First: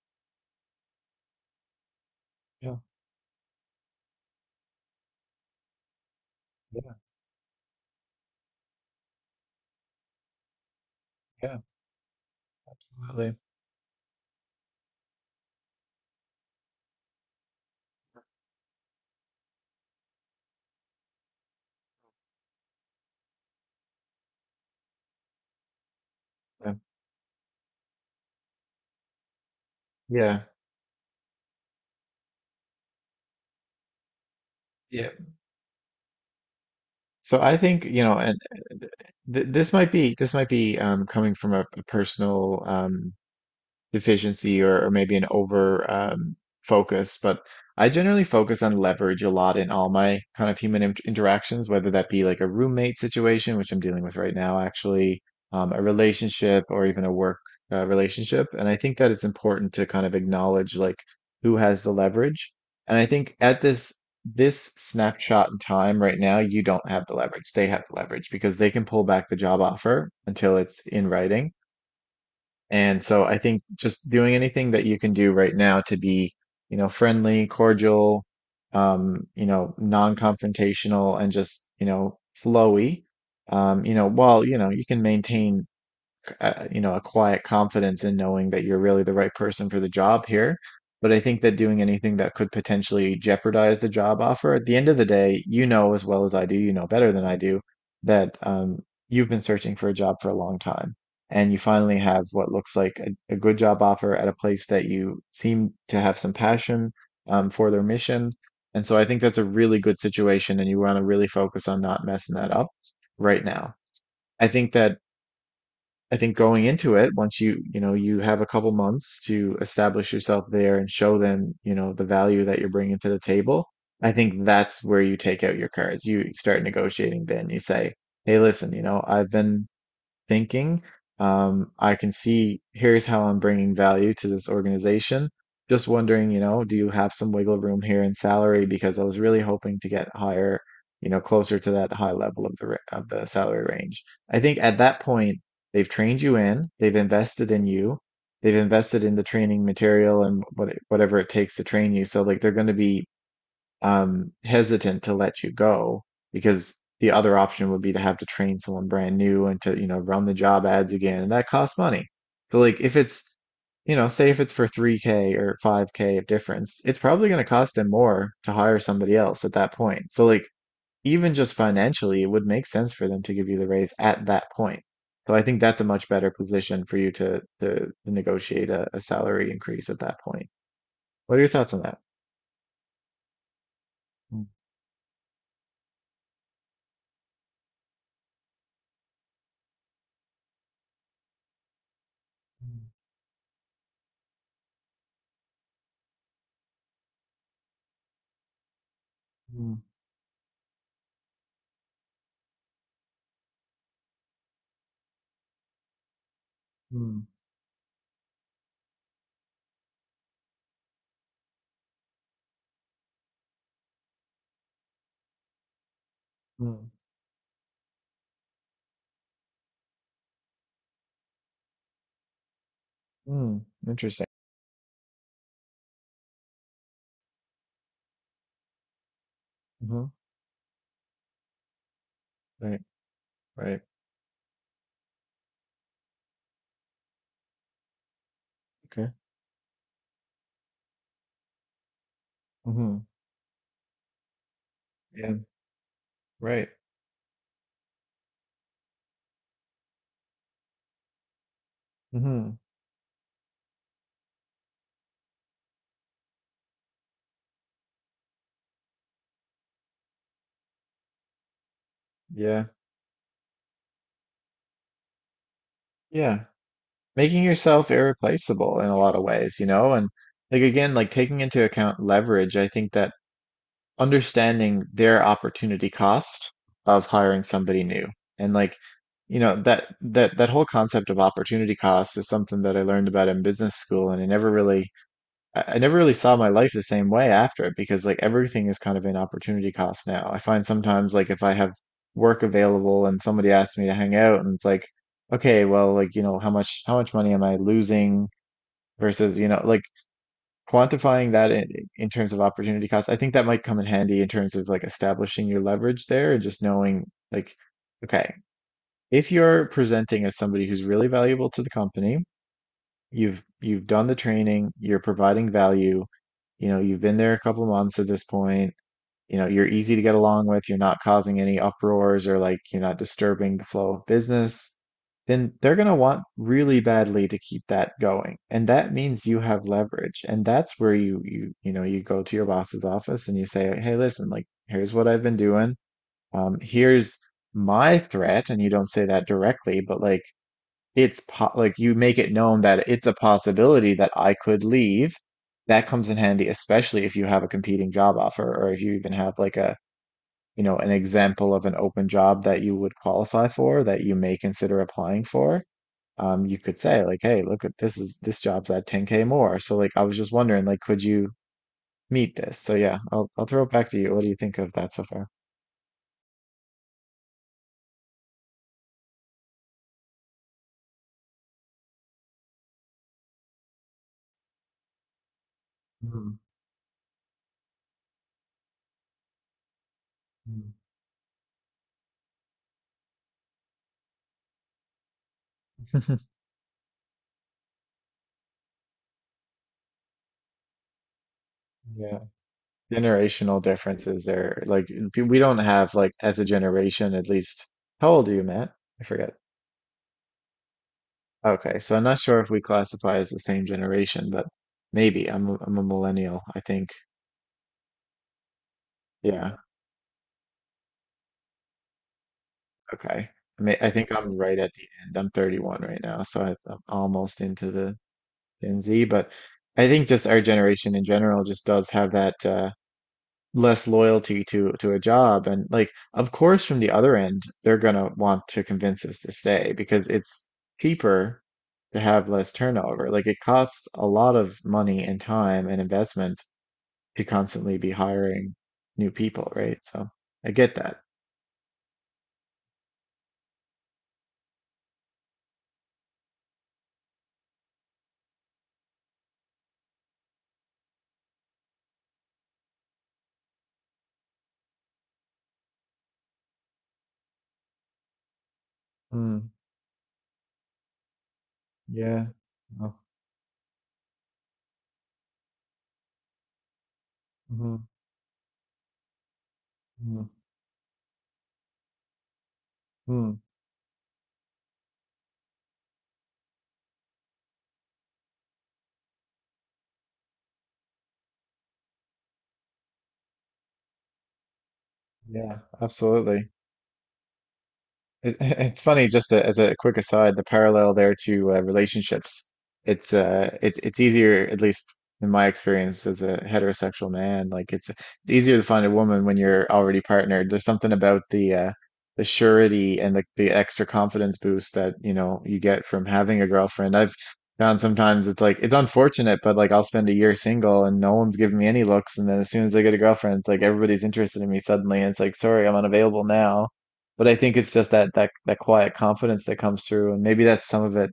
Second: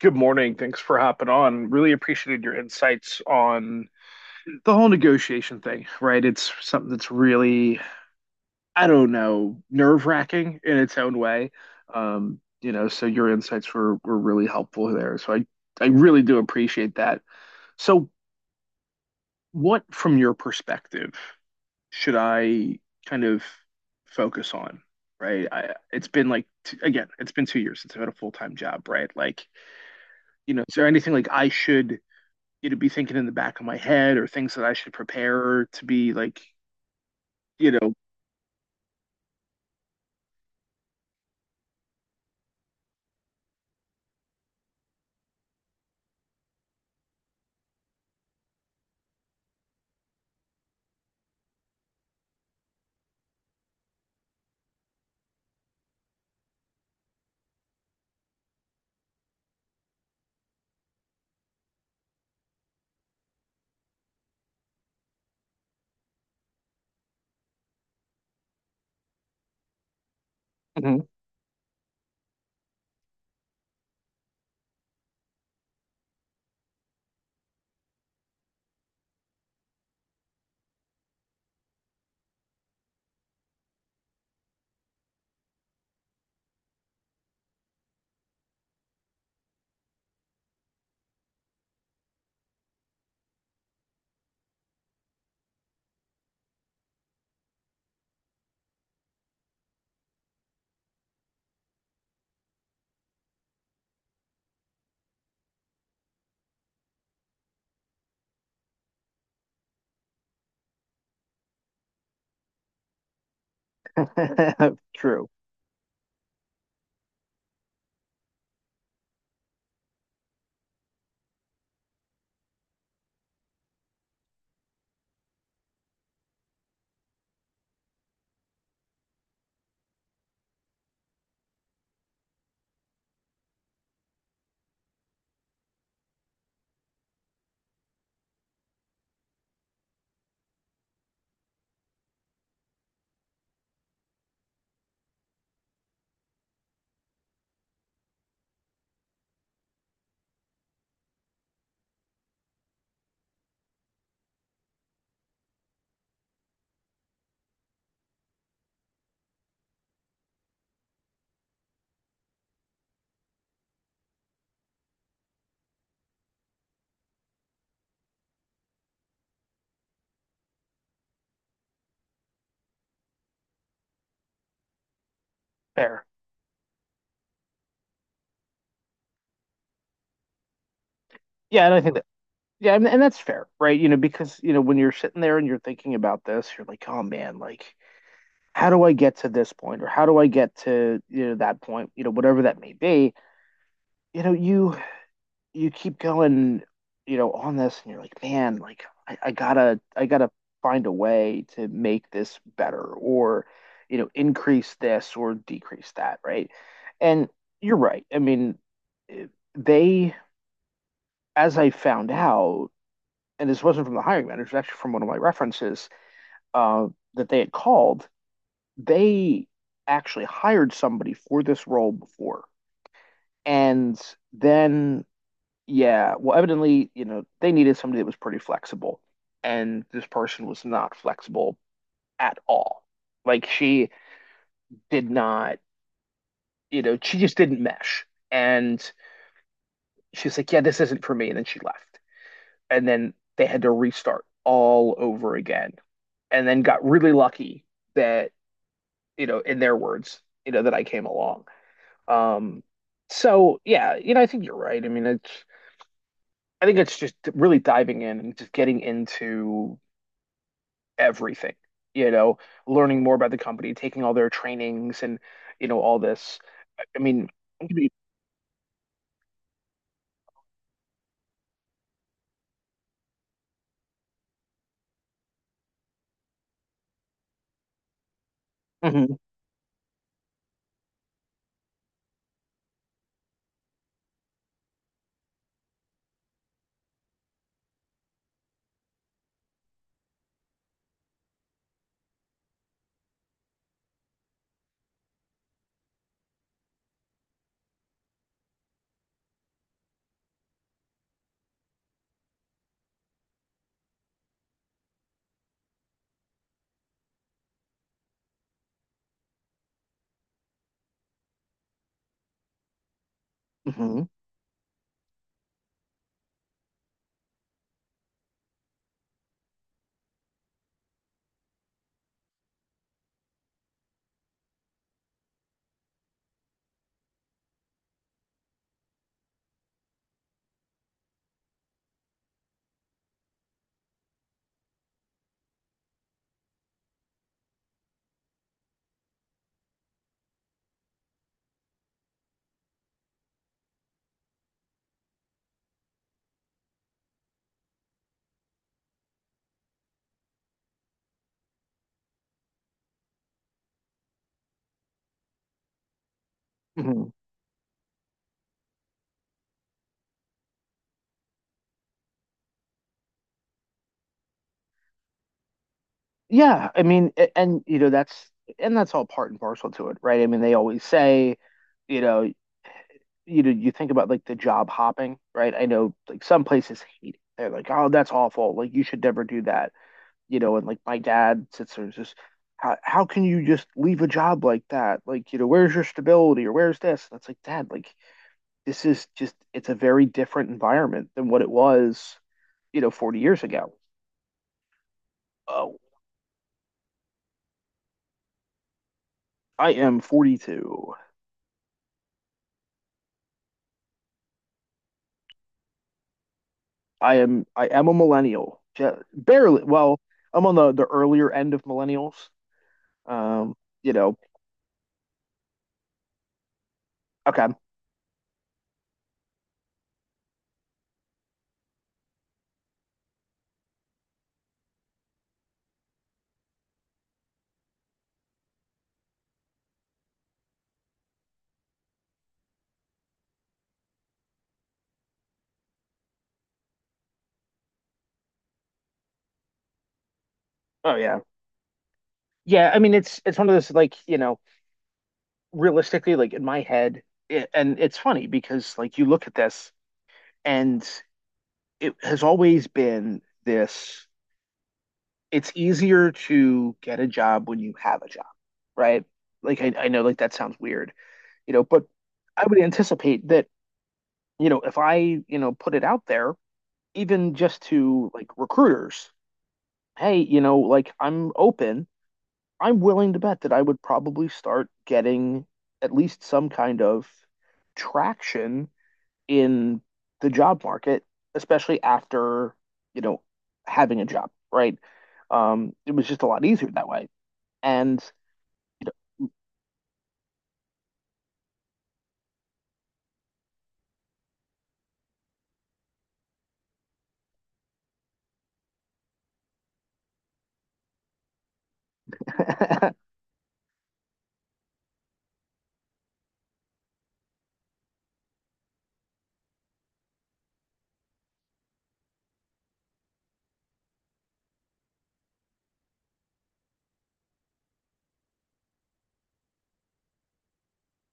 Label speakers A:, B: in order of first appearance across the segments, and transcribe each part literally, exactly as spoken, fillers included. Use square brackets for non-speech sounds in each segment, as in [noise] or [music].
A: Good morning. Thanks for hopping on. Really appreciated your
B: Yeah,
A: insights on the whole negotiation thing, right? It's something
B: yeah,
A: that's really, I don't know, nerve-wracking in its own way.
B: yeah,
A: Um, you know, so your
B: absolutely.
A: insights were were really helpful there. So I I really do appreciate that. So what, from your perspective, should I kind of focus on, right? I, it's been like
B: Yeah.
A: t again, it's been two years since I've had a full-time job, right? Like,
B: Yeah.
A: you know, is there anything like I should you know, be thinking in the back of my head or things that I should
B: Yeah.
A: prepare to be like,
B: So I
A: you
B: think,
A: know,
B: you know, and uh, th th- this might be this might be um coming from a, a personal um deficiency, or, or maybe an over um, focus. But I generally focus on leverage a lot in all my kind of human int interactions, whether that be like a roommate situation, which I'm dealing with right now, actually, um, a relationship or even a work uh, relationship. And I think that it's important to kind of acknowledge like who has the leverage. And I think at this this snapshot in time right now, you don't have the leverage. They have the leverage because they can pull back the job offer until it's in
A: Mhm.
B: writing. And so I think just doing anything that you can do right now to be, you know, friendly, cordial, um, you know, non-confrontational and just, you know, flowy, um, you know, while, you know, you can maintain uh, you know, a quiet confidence in knowing that you're really the right person for the job here. But I think that doing anything that could potentially jeopardize the job offer, at the end of the day, you know as well as I do, you know better than I do, that um, you've been searching for a job for a long time. And you finally have what looks like a, a good job offer at a place that you seem to have some passion um, for their mission. And so I think that's a really good situation, and you want to really focus on not messing that up right now. I think
A: [laughs]
B: that
A: True.
B: I think going into it, once you, you know, you have a couple months to establish yourself there and show them, you know, the value that you're bringing to the table, I think that's where you take out your cards. You start negotiating then. You say, "Hey, listen, you know, I've been thinking. Um, I can see here's how I'm bringing value to this organization. Just wondering, you know, do you have some wiggle room here in salary? Because I was really hoping to get higher, you know, closer to that high level of the ra- of the salary range. I think at that point they've trained you in, they've invested in you, they've invested in the training material and what whatever it takes to train you. So like they're going to be um, hesitant to let you go because the other option would be to have to train someone brand new and to, you know, run the job ads again, and that costs money. So like if it's, you know, say if it's for three k or five k of difference, it's probably going to cost them more to hire somebody else at that point. So like even just financially, it would make sense for them to give you the raise at that point. So I think that's a
A: Fair.
B: much better position for you to to, to negotiate a, a salary increase at that point. What are your
A: Yeah,
B: thoughts
A: and I
B: on
A: think
B: that?
A: that yeah, and, and that's fair, right? You know, because
B: Mm,
A: you know, when you're sitting there and you're thinking about this, you're like, oh man, like how do I get to this point or how do I get to, you know, that point, you know, whatever that may be, you know, you you keep going, you know, on this, and you're like, man, like I, I
B: mm,
A: gotta, I gotta find a way to make this better, or you know, increase this or decrease that, right? And
B: mm.
A: you're right. I mean, eh, they, as I found out, and this wasn't from the hiring manager, it was actually from one of my references, uh,
B: Mm,
A: that they had called. They actually hired somebody for this role before,
B: mm,
A: and
B: interesting.
A: then yeah, well, evidently, you know, they needed somebody that was pretty flexible, and this
B: Mhm,
A: person was not flexible at
B: right,
A: all. Like
B: right,
A: she did not, you know, she just didn't mesh. And
B: okay.
A: she's like, "Yeah, this isn't for me," and then she left. And
B: Mhm,
A: then they had to restart all
B: yeah,
A: over again, and then
B: right.
A: got really lucky that, you know, in their words, you know, that I came along.
B: Mhm,
A: Um, so yeah, you know, I think you're right. I mean, it's I think it's just really diving in and just getting into everything, you know,
B: yeah,
A: learning more about the company, taking all their trainings and, you know, all this.
B: yeah.
A: I mean,
B: Making yourself irreplaceable in a lot of ways, you know, and like again, like taking into account leverage, I think that understanding their opportunity cost of hiring somebody new and like,
A: Mhm,
B: you know, that that that whole concept of opportunity cost is something that I learned about in business school and I never really I, I never really saw my life the same way after it because like everything is kind of an opportunity cost now. I find sometimes like if I have work available and somebody asks me to hang out and it's like, okay, well, like, you know, how much how much money am I losing versus, you know, like quantifying that in, in terms of opportunity cost. I think that might come in handy in terms of like establishing your leverage there and just knowing like, okay, if you're presenting as somebody who's really valuable to the company, You've you've done
A: mhm,
B: the training, you're providing value, you know, you've been there a couple months at this point, you know, you're easy to get along with, you're not causing any uproars or like you're not disturbing the flow of business, then they're going to want really badly to keep that going. And that means you have leverage. And that's where you you you know, you go to your boss's office and you say, "Hey, listen, like here's what I've been doing. Um, here's my threat." And you don't say that directly, but like it's po like you make it known that it's a possibility that I could leave. That comes in handy, especially if you have a competing job offer or if you even have like a, you know, an example of an open job that you would qualify for that you may consider applying for. Um, you could say
A: mhm.
B: like, hey, look at this is this job's at ten k more. So like I was just wondering, like, could you meet this? So yeah, I'll I'll throw it back to you. What do you think of that so far?
A: Yeah, I mean, a- and you know, that's and that's all part and parcel to it, right? I mean, they always say, you know, you know, you think about like the job hopping, right? I know like
B: Mm,
A: some places hate it. They're like, oh, that's awful. Like you should never do that, you know. And like my dad sits there and just, how how can you just leave a job like that? Like, you know, where's your
B: mm. [laughs]
A: stability or where's this? And it's like, Dad, like this is just it's a very different environment than what it was,
B: Yeah.
A: you know, forty years
B: Generational
A: ago.
B: differences there. Like p- we don't
A: Oh,
B: have like as a generation, at least. How old are you, Matt? I forget.
A: I am forty-two.
B: Okay, so I'm not sure if we classify as the same generation, but maybe I'm a- I'm a millennial. I think.
A: I am I am a millennial. Ju-
B: Yeah.
A: barely. Well, I'm on the the earlier end of millennials.
B: Okay.
A: Um,
B: I mean, I
A: you
B: think
A: know,
B: I'm right at the end. I'm thirty-one right now, so I, I'm almost
A: okay.
B: into the Gen Z. But I think just our generation in general just does have that uh, less loyalty to to a job, and like, of course, from the other end they're gonna want to convince us to stay because it's cheaper to have less turnover. Like it costs a lot of money and time and investment to constantly be hiring new people, right? So I get
A: Oh
B: that.
A: yeah. Yeah, I mean it's it's one of those like, you know, realistically like in my head it, and it's funny because like you look at this and it has always been this it's easier to get a job when you have a job, right?
B: Mm,
A: Like I, I know like that sounds weird, you know, but
B: yeah.
A: I would
B: Oh,
A: anticipate that, you know, if I, you know, put it out there, even just
B: mhm,
A: to like recruiters, hey,
B: mhm,
A: you know, like I'm open, I'm willing to
B: mm,
A: bet that I would probably start getting at least some kind of traction in the job market, especially after, you know, having a job, right?
B: yeah,
A: Um, it was just a lot
B: absolutely.
A: easier that way. And
B: It, [laughs] it's funny, just a, as a quick aside, the parallel there to uh, relationships. It's uh, it's it's easier, at least in my experience as a heterosexual man. Like it's it's easier to find a woman when you're already partnered. There's something about the uh, the
A: [laughs] oh,
B: surety and the the extra confidence boost that you know you get from having a girlfriend. I've found sometimes it's like it's unfortunate, but like I'll spend a year single and no one's giving me any looks, and then as soon as I get a girlfriend, it's like everybody's interested in me suddenly, and it's like, sorry, I'm unavailable now, but I think it's just that that that quiet confidence that comes through, and maybe that's some of it,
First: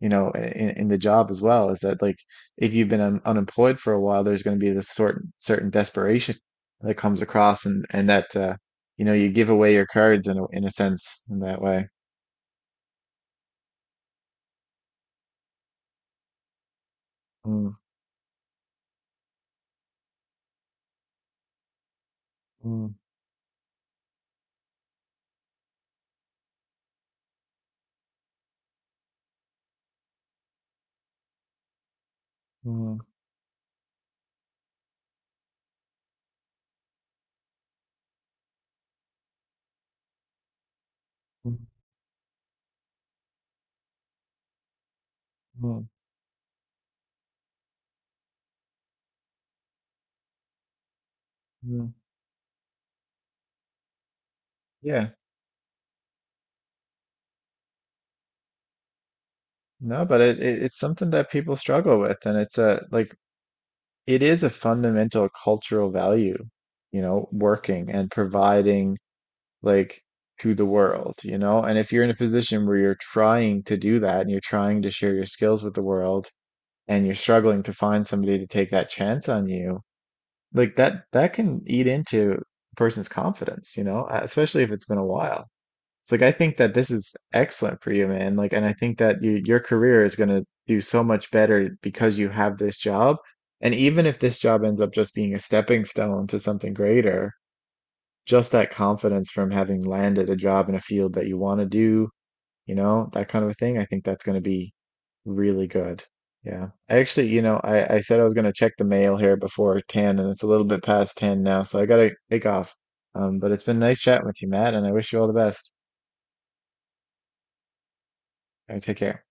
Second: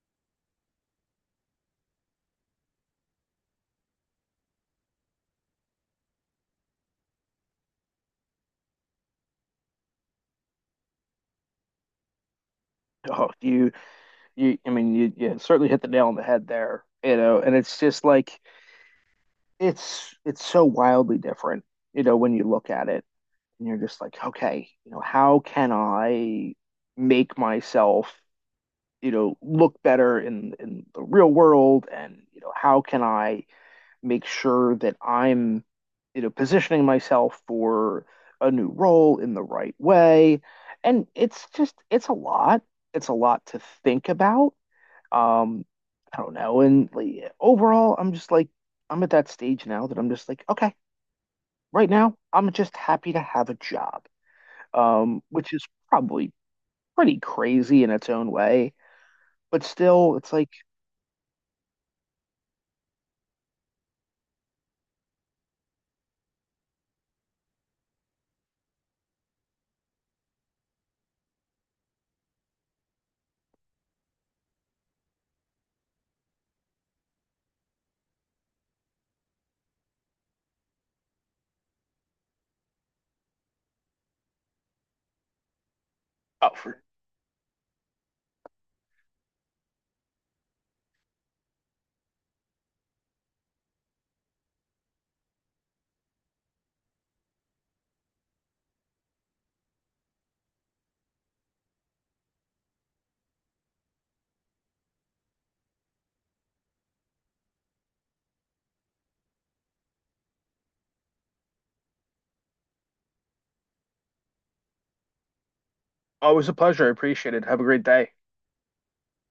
B: you know, in, in the job as well. Is that like if you've been un unemployed for a while, there's going to be this sort certain desperation that comes across, and and that uh, you know, you give away your cards in a, in a sense in that way.
A: you you I mean you, you certainly hit the nail on the head there, you know, and
B: Mm,
A: it's just like it's it's so wildly different, you know, when you look at
B: mm,
A: it and you're just like, okay, you know, how can I make myself, you know, look better in in the real world and, you know, how
B: mm,
A: can I make sure that I'm, you know, positioning myself for a new role in the right way. And it's
B: mm,
A: just, it's a lot. It's a lot to think about. Um,
B: mm,
A: I don't know. And like, overall, I'm just like, I'm at that stage now that I'm just like, okay, right
B: mm.
A: now, I'm just happy to have a job,
B: Yeah,
A: um, which is probably pretty crazy in its own way. But
B: no,
A: still,
B: but
A: it's
B: it,
A: like,
B: it it's something that people struggle with, and it's a like it is a fundamental cultural value, you know, working and providing like to the world, you know? And if you're in a position where you're trying to do that and you're trying to share your skills with the world and you're struggling to find somebody to take that chance on you, like that that can eat into a person's confidence, you know. Uh, especially if it's been a while. It's like I
A: oh,
B: think that
A: for,
B: this is excellent for you, man. Like, and I think that you, your career is going to do so much better because you have this job. And even if this job ends up just being a stepping stone to something greater, just that confidence from having landed a job in a field that you want to do, you know, that kind of a thing, I think that's going to be really good. Yeah. I actually, you know, I, I said I was going to check the mail here before ten, and it's a little bit past ten now, so I got to take off. Um, but it's been nice chatting with you, Matt, and I wish you all the best.
A: always a pleasure. I appreciate it. Have a great day.
B: All right, take care.